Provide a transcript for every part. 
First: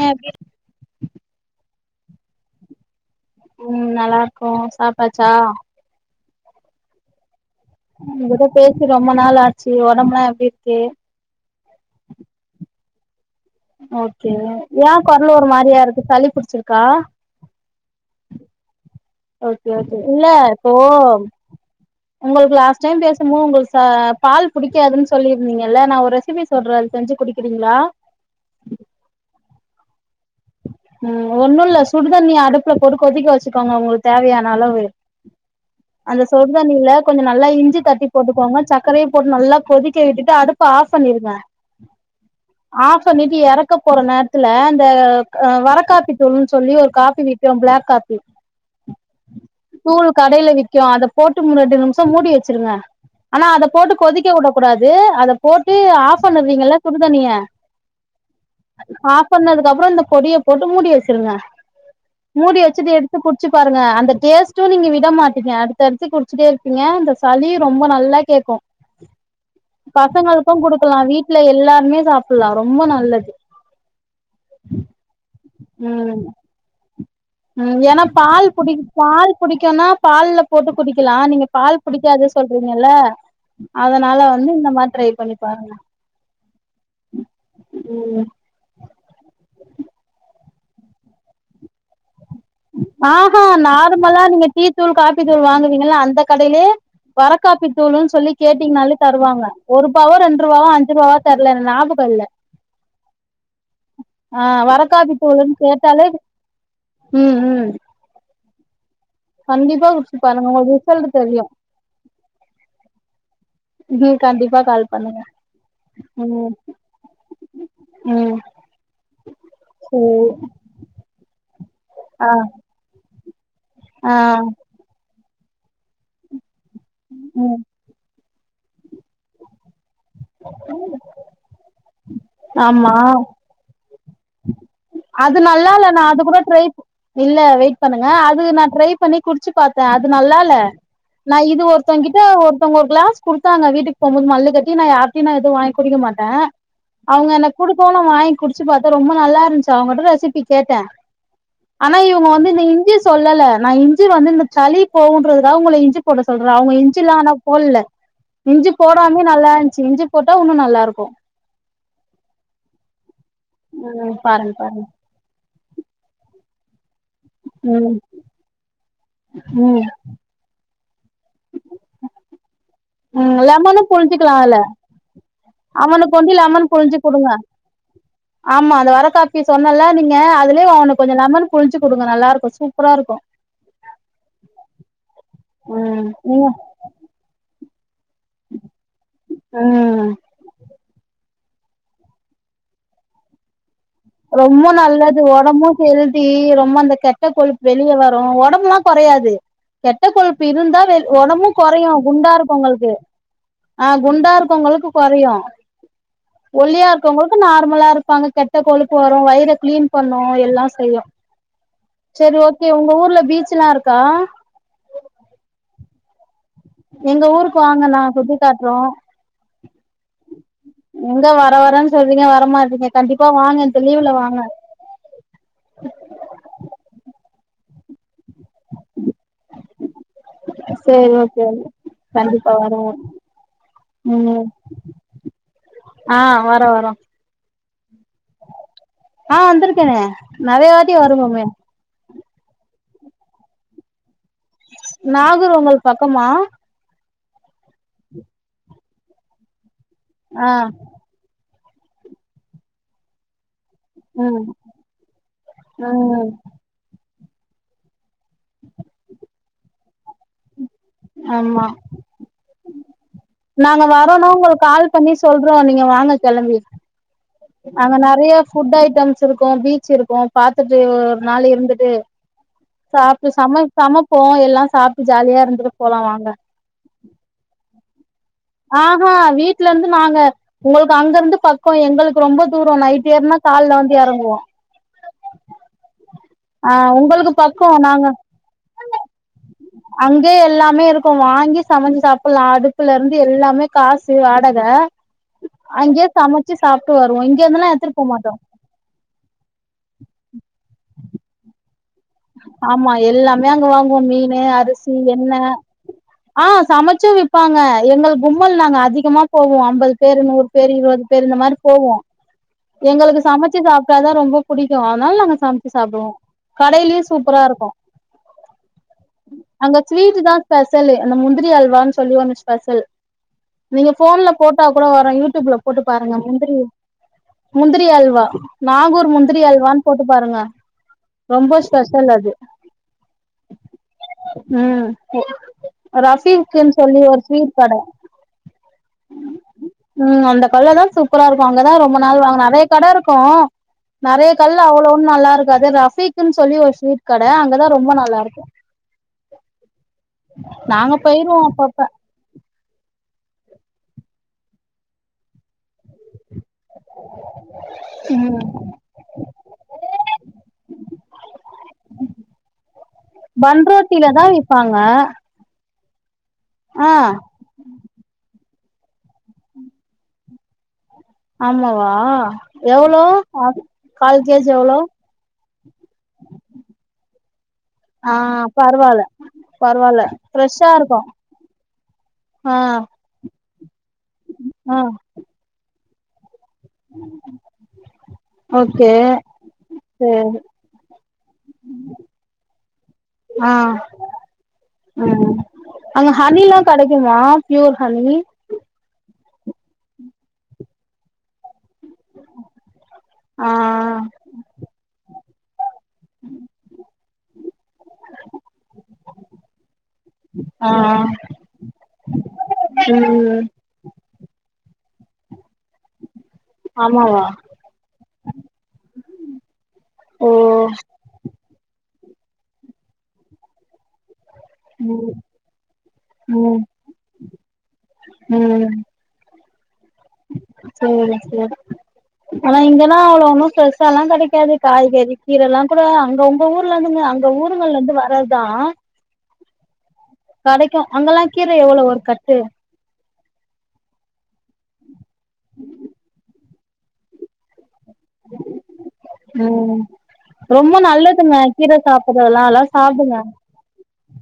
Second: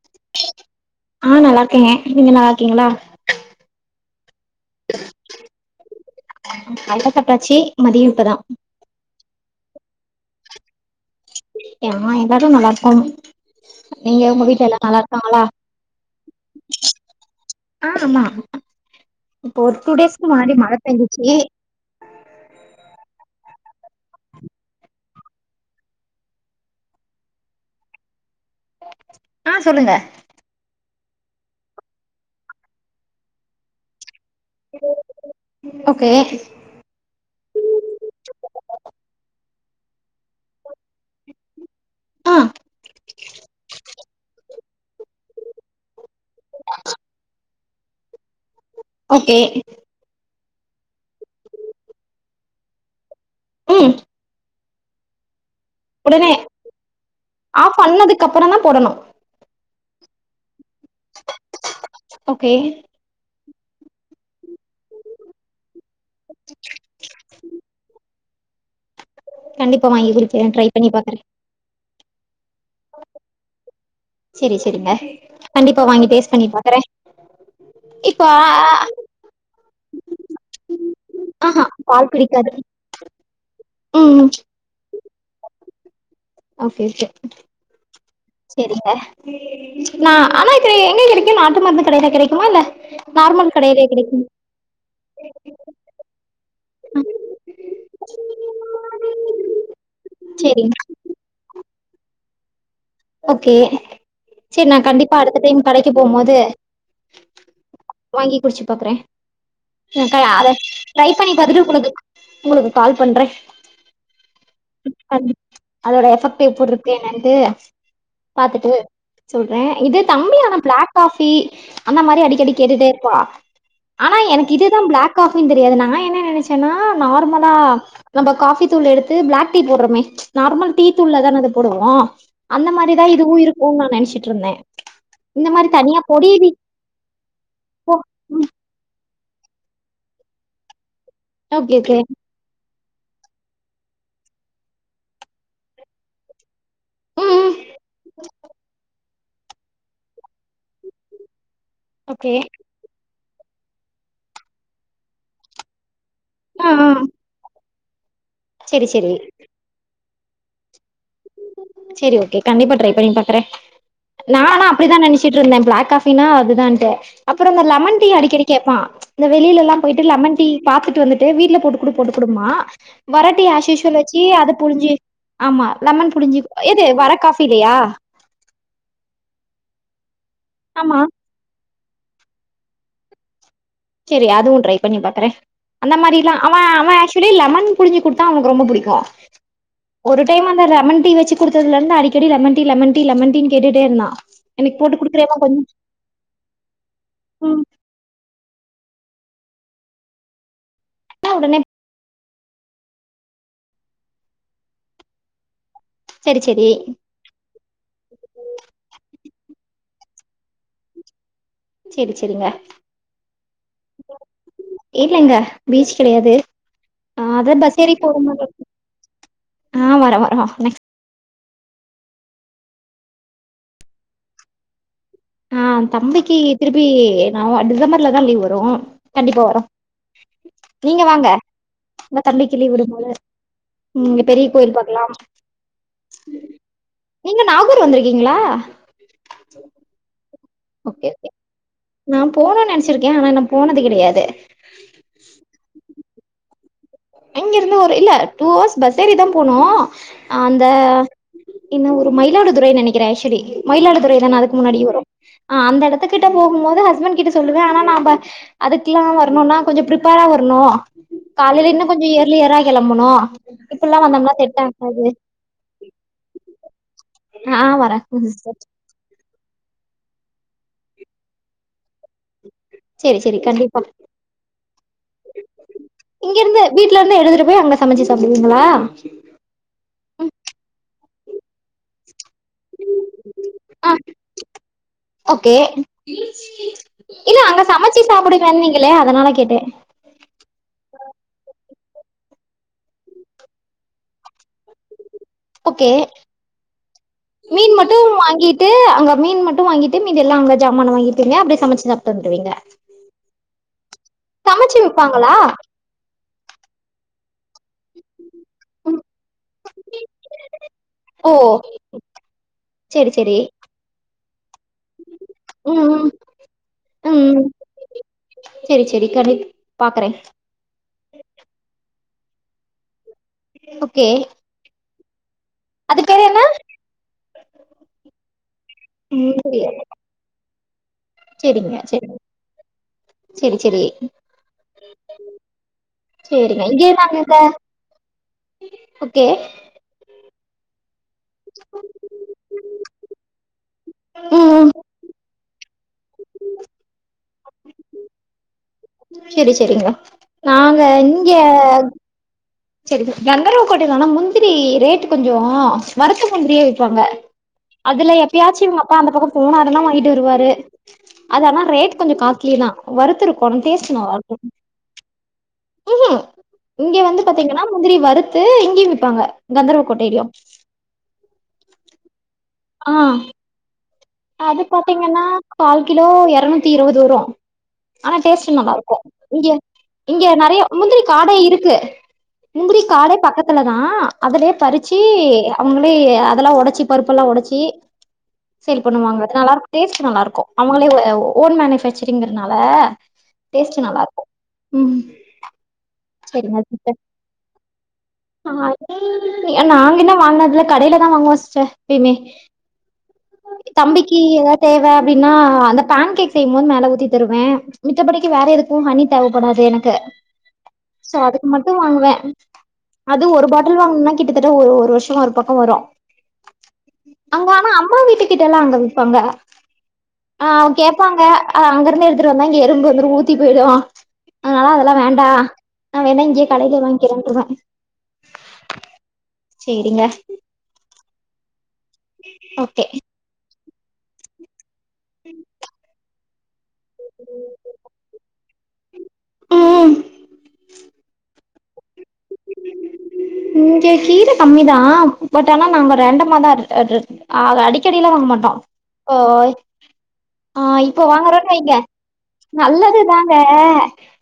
ஆ [inaudible] ஆ நல்லா இருக்கேங்க நீங்க நல்லா இருக்கீங்களா ம் நல்லா இருக்கோ சாப்டாச்சா அண்ண சாப்டாச்சி உ கிட்ட பேசி ரொம்ப நாள் ஆச்சு ஒடம்புலா எப்டி இருக்கு ஆ எல்லாரு நல்லா இருக்கோம் நீங்க ஓகே உங்க வீட்ல எல்லா ஏ நல்லா கொரல் இருக்காங்களா ஒரு மாரியா இருக்கு சளி புடிச்சிருக்கா ஆமா இப்போ ஓகே ஒரு டூ ஓகே இல்ல டேஸ்க்கு முன்னாடி போ மழ பெஞ்சுச்சு உங்களுக்கு லாஸ்ட் டைம் பேசும்போது உங்களுக்கு பால் புடிக்காதுன்னு சொல்லியிருந்தீங்கல்ல நா ஒரு ரெசிபி சொல்ற அது செஞ்சு குடிக்கறீங்களா ஆ சொல்லுங்க ம் ஒண்ணு இல்ல சுடுதண்ணிய அடுப்புல போட்டு கொதிக்க வச்சுக்கோங்க உங்களுக் தேவையான அளவு ஓகே அந்த சொடு தண்ணில கொஞ்ச நல்லா இஞ்சி தட்டி போட்டுக்கோங்க சக்கரைய போட்டு நல்லா கொதிக்க விட்டுட்டு அடுப் அடுப்ப ஆஃப் பண்ணிடுங்க ஆ ஆஃப் பண்ணிட்டு எறக்க போற நேரத்துல அந்த அ வர காப்பி தூள்னு சொல்லி ஒரு காபி விக்கு பிளாக் காபி ஓகே தூள் கடைல விக்கு அத போட்டு ரெண்டு நிமிசோ மூடி வச்சிருங்க ஆனா அத போட்டு ம் கொதிக்க உட கூடாது அத போட்டு ஆஃப் உடனே பண்ணறீங்க லா சுடுதண்ணிய ஆஃப் பண்ணதுக்கு அப்புறோ தா போடணு ஆஃப் பண்ணதுக்கு அப்புறோ இந்த பொடிய போட்டு மூடி வச்சிருங்க ஓகே மூடி வச்சுது எடுத் து குட்ச்சு பாருங்க அந்த டேஸ்ட்டு நீங்க விட மாட்டிங்க அ தடுத்து குடிச்சுட்டே இருப்பீங்க இந்த சளி ரொம்ப நல்லா கேக்கு கண்டிப்பா வாங்கி குடிக்கிறே பசங்களுக்கு ட்ரை பண்ணி குடுக்கலா பாக்குறே வீட்ல எல்லாருமே சாப்பல்லா‌ ரொம்ப நல்லது சரி சரிங்க கண்டிப்பா வாங்கி ம் டேஸ்ட் பண்ணி பாக்கற ம் ஏன்னா பால் புடி பால் புடிக்குன்னா பால்ல போட்டு குடிக்கலா நீங்க ஆஹா பால் புடிக்காது பிடிக்காது சொல்றீங்கல்ல அதனால ம் வந்து இந்த மாரி ட்ரை பண்ணி பாருங்க ஓகே [unintelligible] ம் சரிங்க ந ஆனா இது எங்க கெடைக்கு நாட்டு மருந்து கடைல கெடை ஆஹா நார்மலா நீங்க டீ தூள் காப்பி தூள் வாங்குவீங்கா அந்த கடைலே வர காப்பி தூள்னு சொல்லி கேட்டிங்கனாலே தருவாங்க ஒருபாவோ ரெண்ருவாவோ செரிங்க அஞ்சுருவாவா தர்ல ஞாபகோ இல்ல ஓகே ஆ சரி நா வரக்காப்பி கண்டிப்பா அடுத்த தூளுன்னு டைம் கடைக்கு கேட்டாலே போம் மோது ம் ம் வாங்கி குடிச்சு பாக்குற கண்டிப்பா குடிச்சு அத பாருங்க உங்களுக்கு ரிசல்ட் ட்ரை பண்ணி தெரியு பாத்துட்டு உங்களுக்கு உங்களுக்கு கால் பண்ற ம் கண்டிப்பா கால் பண்ணுங்க அதோட எஃபெக்ட் ம் எப்டி இருக்கு என்னன்டு ம் பாத்துட்டு சொல்ற இது தம்பி ஆனா பிளாக் காஃபி அந்த மாரி அடிக்கடி கேட்டுட்டே இருப்பா ஆ ஆனா எனக்கு இதுதா ப்ளக் காஃபினு தெரியாது நா என்ன நெனச்சன்னா நார்மலா ம் நம்ம காஃபி தூள் எடுத்து ப்ளக் டீ போடுறமே நார்மல் டீ தூள்ல தான அது போடுவோ அந்த மாரிதா ஆமா இதுவு இருக்குன் நா நனச்சிட்டு இருந்த அது நல்லால்ல நா அது கூட ட்ரைப்பு இல்ல வெய்ட் பண்ணுங்க அது நா ட்ரை பண்ணி குடிச்சு பாத்த அது நல்லால்ல நா இது ஓகே ஓகே ஒருத்தங்கிட்ட ஒரு ஒருத்தங்க ஒரு க்ளஸ் குடுத்தங்க வீட்டுக்கு போம்போது மல்லு கட்டி நா யார்கிட்டயு நா எது வாங்கி குடிக்க மாட்ட அவங்க ம் என்ன ம் குடுக்கவு நா வாங்கி குடிச்சி பத்தா ரொம்ப நல்லா இருஞாச்சி அவங்கிட்ட ரெசிபி கேட்ட ஆனா இவங்க ஓகே வந்து இந்த இஞ்சி சொல்லல நா இஞ்சி வந்து இந்த சளி போகுன்றதுக்காக உங்கள இஞ்சி போட சொல்ற ஆ அவங்க ஆ இஞ்சிலா ஆனா போட்ல இஞ்சி செரி செரி போடாமே நல்லா இருஞ்ச்சி இஞ்சி போட்டா உன்னு நல்லா இருக்கு சேரிஓகே கண்டிப்பா ட்ரை பண்ணி பாக்கற ம் நா பாருங்க ஆனா பாருங்க அப்டி தா நனச் சிட்டு இருந்த ப்ளக் காஃபினா அதுதான்ட்டு அப்புறோ இந்த ம் லமன் டீயு அடிக்கடி கேப்பா இந்த வெளிலல்லா ம் போய்ட்டு லமன் டீ பாத்துட்டு வந்துட்டு வீட்ல போட்டுக் குடு போட்டு குடும்பா ம் வரட்டி அஸ் லெமனு யூஸ்வல் வச்சி புழிஞ்சுக்கலா அத அதுல புழிஞ்சி ஆமா லமன் அவனுக்கு ஒண்டி புழிஞ்சி லெமன் எது புழிஞ்சு வர குடுங்க காஃபில்லையா ஆமா அந்த வர காஃப்பி சொன்னல்ல நீங்க அதலயே அவன ஆமா கொஞ்சோ லமன் புழிச்சி குடுங்க நல்லா இருக்கு சூப்பரா இருக்கு சேரி அதுவு ட்ரை பண்ணி பாக்குற அந்த ம் மாரிிலா நீங்க அவ அவ தோழி லமன் புழிஞ்சி குடுத்தா அவனுக்கு ரொம்ப புடிக்கு அ ஒரு டைம் அந்த லமன் டீ வச்சி குடுத்ததுல இருந்து அடிக்டி lemon tea lemon tea lemon tea னு கேட்டுட்டே இருந்தா ரொம்ப எனக்கு போட்டு நல்லது குடுக்குறியாமா கொஞ்சோ ஒடம்பு ஹெத்தி ரொம்ப அந்த கெட்ட ம் கொழுப்பு வெளிய வரு ஒடம்புலா கொறையாது கெட்ட கொழுப்பு இருந்தா வேல் ஒடம்பு உடனே கொறையு குண்டா இருகவங்களுக்கு ஆ குண்டா இருக்கவங்களுக்கு கொறையு செரி செரி ஒல்லியார் இருக்கவங்களுக்கு நார்மலா இருப்பாங்க கெட்ட கொழுப்பு வரு வயிற க்ளீன் பண்ணு எல்லா செய்யு செரி ஓக்கே உங்க ஊர்ல பீசல்லா இருக்கா இல்லங்க பீச் கெடையாது ஆ எங்க அத ஊருக்கு பஸ் வாங்க ஏறி நா போற சுத்தி மாறி இருக்கு காட்றோ ஆ வரவா எங்க வர வரேன் சொல்றீங்க வரமாட்றீங்க கண்டிப்பா வாங்க இந்த லீவு்ல வாங்க ஆ தம்பிக்கு திருப்பி நா டிசம்பர்ல தா லீவ் வரு கண்டிப்பா வரோ நீங்க சேரி வாங்க ஓகே கண்டிப்பா வருவ இங்க பெரிய கோவில் பாக்கலாம் ஆ வரோ வரோ நீங்க நாகூர் வந்திருக்கீங்ளா ஆ வந்தேருக்கன நெறைய வாட்டி வருவோம நானன போணுன் நெனச்சிருக்க ஆனா இன்னு போனது கிடையாது நாகூர் உங்களுக்கு பக்கமா இங்கிருந்து ஒரு இல்ல டூ அவர்ஸ் பஸ் ஏறி தா போனு ஆ அந்த என்ன ஊரு மயிலாடுதுறை நெனைக்கிற ஆச்சுவலி மயிலாடுதுறை தான ம் அதுக்கு முன்னாடி வரு அந்த ம் எடத்த கிட்ட போகும் போது ஹஸ்பண்ட் கிட்ட சொல்லுவ ஆனா ந அதுக்குலா வரணுனா கொஞ்சோ பிரிப்பரா வரணு ஆமா காலையிலன்னா இயர்லியரா கெளம்பணு நாங்க வரோனா வந்தோம்னா செட் உங்களுக்கு கால் ஆகாது பண்ணி சொல்றோ நீங்க வாங்க கெளம்பி ஆ அங்க வரே நறைய சிஸ்டர் ஃபுட் ஐட்டம்ஸ் இருக்கு பீச் இருக்கு பாத்துட்டு நாள் இருந்துட்டு சேரி சாப்ட் சேரி சம கண்டிப்பா சமப்போ எல்லா சாப்ட்டு ஜாலியா இருந்திட்டு போலா வாங்க வீட்லிருந்து எடுத்துட்டு போய் அங்க சமைச்சு சாப்டுவீங்ளா ஆஹா வீட்ல இருந்து நாங்க உங்களுக்கு அங்கிருந்து ப க்கோ எங்களுக்கு ரொம்ப தூரோ நைட் ஏறுனா கால்ல ஆ வந்து எறங்குவோ ஓகே ஆ உங்களுக்கு இல்ல அங்க பக்கோ சமச்சி நாங்க சாப்டுவேன்விங்களே அதனால கேட்டேன் அங்கயே எல்லாமே இருக்கு வாங்கி சமச்சி சாப்பல்லா அடுப்புலிருந்து எல்லாமே காசு வாடக ஓகே அங்கயே சமச்சி சாப்ட்டு வருவோ இங்க இருந்தெல்லா எடுத்துட்டு போ மாட்டோ ட்டு அங்க மீன் மட்டு வாங்கிட்டு மீதியெல்லா அங்க ஜாமான் வாங்கிட்டுங்க அப்டியே சமச்சி சா ஆமா எல்லாமே அங்க வாங்குவோ மீனு, சமைச்சு அரிசி, விப்பாங்களா எண்ணெ ஆ சமச்சூ வெப்பாங்க எங்கள் கும்மல் நாங்க அதிமா போவோ அம்பது பேரு நூறு பேரு இருவது பேரு ஓ இந்த மாரி போவோ சேரி எங்களுக்கு சேரி சமச்சு சாப்ட்டாதா ரொம்ப புடிக்கு அதனால நாங்க சமச்சு ம் சாப்டுவோ ம் கடைலயு சூப்பரா ம் இருக்கு சேரி சேரி கண்டிப் அங்க பாக்குறே ஸ்வீட்டுதா ஸ்பெசலு அந்த முந்திரி அல்வான்னு சொல்லி ஒன்னு ஸ்பெசல் நீங்க ஓகே ஃபோன்ல போட்டா கூட வரு யூடியூப்ல போட்டு அது பாருங்க பேரு என்ன முந்திரி முந்திரி அல்வா நாகூர் முந்திரி ம் அல்வான்னு போட்டு பாருங்க ரொம்ப செரிங்க செரி ஸ்பெஷல் அது செரி செரி ம் செரிங்க ரஃபீக்குன்னு இங்கயே சொல்லி நாங்க ஒரு இந்த ஸ்வீட் கட ஓகே ம் அந்த கட்லதா சூப்பரா இருக்கு அங்கதா ரொம்ப நாள் வாங்குவ நெறயா கட இருக்கு நெறயா கட்ல ம் அவ்ளோ ஒன்னு நல்லா இருக்காது ரஃபீக்ன்னு சொல்லி ஒரு ஸ்வீட் கட அங்கதா ரொம்ப நல்லாருக்கு செரி செரிங்க நாங்க இங்க போயிருவோ அப்பப்ப சரிங்க கந்தர்வ கோட்டல ஆனா முந்திரி ரேட்டு கொஞ்சோ வருத்த முந்திரியா விப்பாங்க அதுல ம் எப்யாச்சு இவுங்க அப்பா அந்த பக்கோ போனாருனா வாங்கிட்டு வருவாரு அது ஆனா ரேட் கொஞ்சோ காஸ்ட்லிதா வருத்திருக்கு ஆனா டேஸ்ட்டு நல்லாருக்கு அ ம் இங்க வந்து பாத்தீங்கன்னா முந்திரி வறுத்து இங்கயு விப்பாங்க கந்தர்வக்கோட்டயிலயு ஆமாவா ஆ எவ்ளோ ஆஃப் கால் கேஜி அது எவ்ளோ பாத்தீங்கன்னா கால் கிலோ எரநூத்தி இருவது வரு ஆ ஆனா டேஸ்ட் நல்லா இருக்கு பரவால்ல இங்க பரவால்ல இங்கே நெறயா ஃப்ரெஷ்ஷா இருக்கு முந்திரி காடே இருக்கு ஆ முந்திரி காடே பக்கத் துலதா அதுலயே ஆ பறிச்சி அவுங்களே அதெல்லா ஒடச்சி பருப்பெல்லா ஒடச்சி [inaudible] சேல் ஓகே பண்ணுவாங்க அது நல்லாருக்கு டேஸ்ட்டு சேரி நல்லாருக்கு அவுங்களே அ ஓன் மேனுஃபக்சரிங்கறனால ஆ டேஸ்ட்டு நல்லாருக்கு ம் அங்க ஹனியெல்லா கெடைக்குமா பியூர் ஹனி ஹனி நாங்க இன்னு வாங்கினதில்ல கடயிலதா வாங்குவோ சிஸ்டர் எப்பியுமே ஆ தம்பிக்கி ஏதாது தேவ அப்டின்னா அந்த பேன் கேக் செய்யும்போது மேல ஊத்தி தருவ மித்தபடிக்கி வேற எதுக்கு ஹனி தேவப்படாது எனக்கு ஆ சோ அதுக்கு மட்டு வாங்குவேன் அது ம் ஒரு பாட் டில் வாங்கனுனா கிட்டத்தட்ட ஒரு ஒரு வருஷோ ஒரு பக்கோ வரு ஆமாவா அங்க ஆனா அம்மா வீட்டு கிட்டல்லா அங்க விப்பாங்க ஓ ஆ கே ப்பாங்க அது அங்கிருந்து எடுத்துட்டு வந்தா இங்க எறும்பு வந்துரு ஊத்தி போயிடு அதனால அதெல்லா வேண்டா நா வேனாங்கயே ம் கடயில வாங்கிக்கிறேன்றுவே ம் செரிங்க சேரி சேரி ஆனா ஓகே இங்கலா அவ்ளோ ஒன்னூ ப்ரெஷாலா கெடக்காது காய்கறி கீரலா கூட அங்க ஒங்க ஊர்ல இருந்து க அங்க ஊருங்கல இருந்து வர்றதுதா ம் கெடக்கு அங்கெல்லா கீர எவ்ளோ ஒரு கட்டு இங்க கீர கம்மிதா பட் ஆனா நாங்க ரெண்டமாதா [unintelligible] ஆக அடிக்கடில்லா வாங்க மாட்டோ ஓ ம் ஆ ரொம்ப இப்போ நல்லதுங்க வாங்குறோன்னு வைங்க கீர சாப்பட்றதெல்லா எல்லா நல்லது சாப்டுங்க தாங்க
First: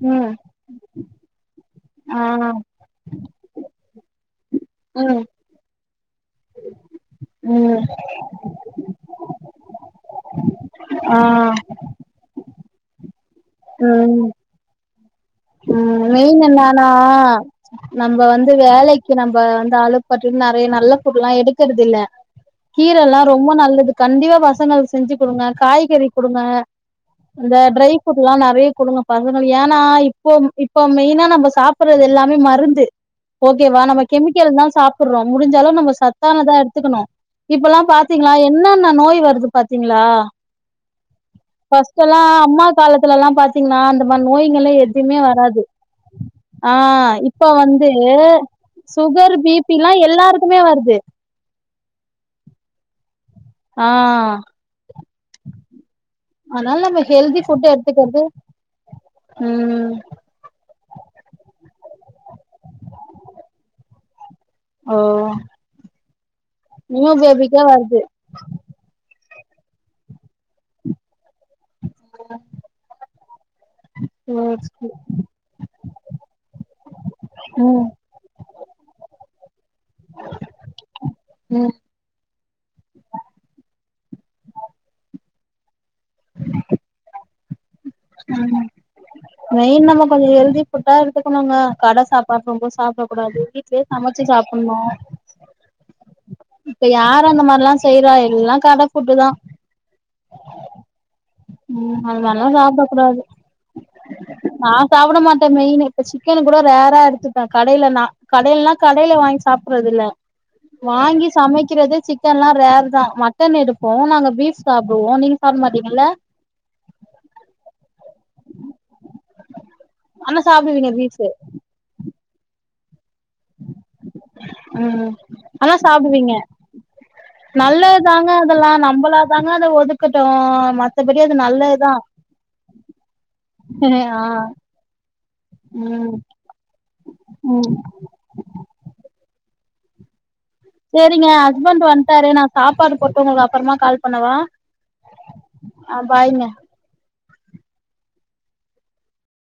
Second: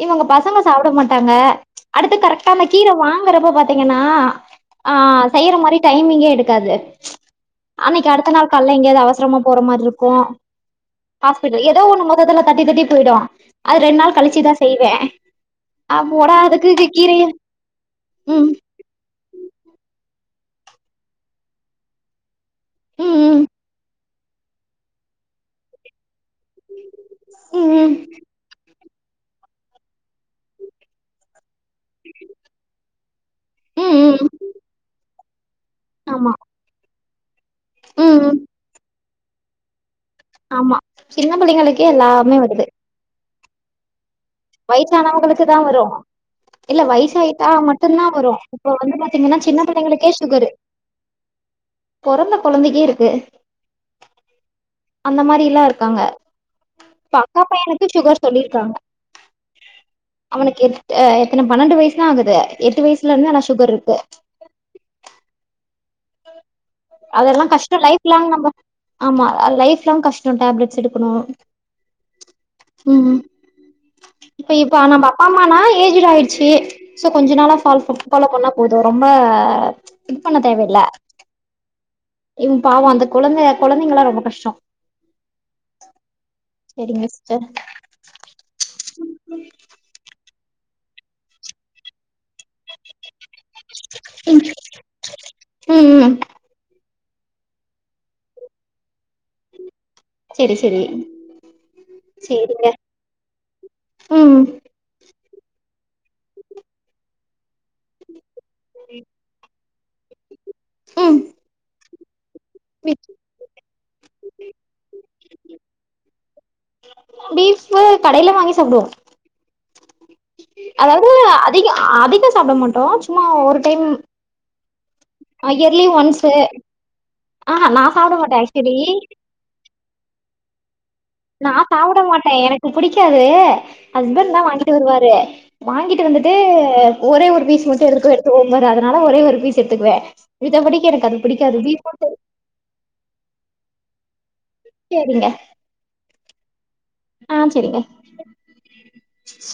இவங்க ம் பசங்க சாப்ட மாட்டாங்க அடுத்து ஆ கரெக்டா அந்த கீர வாங்றப்ப பாத்தீங்கனா த ஆ ம் செய்யற மாரி டைமிங்கே எடு க்காது ம் அன்னிக்கு அடுத்த நாள் கால்ல எங்கேயாது அவசரமா போற மாரி இருக்கு ஆ ஹாஸ்பிட்டல் ஏதோ ஒண்ணு மொத்தத்துல தட்டி தட்டி போயிடு அது ரெண்டு நாள் ம் கழிச்சுதான் செய்வே ஆ மொடா அதுக்குக் கிரையு நம்ப வந்து வேலைக்கு நம்ம வந்து அழுக் பட்டுறும்னு நிறைய நல்ல சட்டை எல்லா எடுக்கறது இல்ல கீரை ம் எல்லா ம் ரொம்ப நல்லது கண்டிப்பா பசங்கங்களுக்கு செஞ்சு கொடுங்க காய்கறி கொடுங்க இந்த ம் ம் ட்ரைப் ஃப்ரூட் எல்லா நிறைய கொடுங்க பசங்கள் ஏன்னா இப்போ இப்போ மெயினா நம்ம சாப்படுறது எல்லாமே மருந்து ஓகே வா ம் நம்ம ம் கெமிக்கலா தா சாப்பிடுறோ முடிஞ்சா அளவு நம்ம ஆமா சத்தானதா எடுத்துக்கணு இப்ப எல்லா ம் பாத்தீங்களா ம் என்னென்ன நோய் வருது பாத்தீங்களா ஆமா சின்ன பிள்ளைங்களுக்கே பர்ஸ்ட் எல்லா எல்லாமே வருது அம்மாக் முற்காலத்துல எல்லா பாத்தீங்கன்னா அந்த மாதிரி நோய்கள்லா எதுமே வயசானவங்களுக்கு தா வராது வரு இல்ல ஆஹ் இப்ப வயசாயிட்டா வந்து மட்டுந்தா வரு இப்ப வந்து சுகர் பாத்தீங்கன்னா சின்ன பிபிலா பிள்ளைங்களுக்கே சுகரு எல்லாருக்குமே வருது பொறந்த கொழந்தைக்கே இருக்கு ஆஹ் அந்த மாதிரி எல்லா இருக்காங்க அதனால நம்ம இப்ப ஹெல்தி அக்கா ஃபுட் பையனுக்கு எடுத்துக்கறது சுகர் சொல்லிருக்காங்க ம் அவனுக்கு எத் ஆஹ் எத்தனை பன்னெண்டு வயசு தா ஆகுது எட்டு வயசுல இருந்தே ஆனா சுகர் இருக்கு ஓ நியூ அதெல்லா பேபிக்கே கஷ்டோ வருது லைஃப் லாங் நம்ம ஆமா அது லைஃலாங் கஷ்ட டேப்லெட்ஸ் எடுக்கணு ம் இப்ப இப்ப ம் நம்ம அப்பா அம்மானா ஏஜ்ட ஆயடுச்சு சோ கொஞ்ச நாளா சால்வ் பண்ண [unintelligible] போல பண்ண போது ரொம்ப இது பண்ண தேவையில்ல ம் ம் பாவம் அந்த கொழந்தை கொழந்தைங்காலா ரொம்ப கஷ்ட சேரிங்க சிஸ் ச [unintelligible] மெயின் நம்ம கொஞ்சோ ஹெல்தி ஃபுட்டா எத்துக்கணும்ங்க கட சாப்பாடுவங்கோ சாப்படக்க கூடாது அ சமச்சு சாப்படணு ம் ம் இப்ப யார அந்த மாதிரி எல்லா செய்யறா எல்லா கட ப ஃபுட்டு தா செரி செரி ம் அது நல்லா சேரிங்க சாப் ம் நா சாப்பிட மாட்டே மெயி இப்ப சிக்கன் கூட ரேரா எடுத்து கடல கடயனா கடில வாங்கி சாப்படறது இல்ல ம் வாங்கி சமக்கிறதே சிக் சிக்கன்லா ரேரு தா மட்டன் எடுப்போ நாங்க பீப் சாப்படுவோ நீங்க சாப்பட மாட்டீங்கல பீஃப் வு கடயில வாங்கி சாப்பிடுவோ ஆனா சாப்டுவீங்க அதாவது பீஃபு அதிக அதிக சாப்பிட மாட்டோ சும்மா ஒரு டைம் ம் ஆனா இயர்லி ஒன்ஸு சாப்டுவீங்க ஆஹா நா சாப்ட நல்லதுதாங்க மாட்ட அதெல்லா [unintelligible] நம்பளா தாங்க அதை ஒதுக்கட்டு [unintelligible] நா சாபுட மாட்டே எனக்கு புடிக்காது ஆ ஹஸ்பண்ட் தா வாங்கிட்டு வருவாரு வாங்கிட்டு ம் வந்துட்டு ஒரே ஒரு பீஸ் ம் மட்டு எதுக்கோ எடுத்துக்கோ ன்னு அதனால ஒரே ஒரு பீஸ் எடுத்துக்குவே எழுத படிக்க எனக்கு அது சேரிங்க பிடிக்காது ஹஸ்பண்ட் [unintelligible] வன்ட்டாரு நா சாப்பாடு போட்டு உங்களுக்கு அப்பறமா கால் பண்ணவா சரிங்க ஆ பாய்ங்க ஆ சரிங்க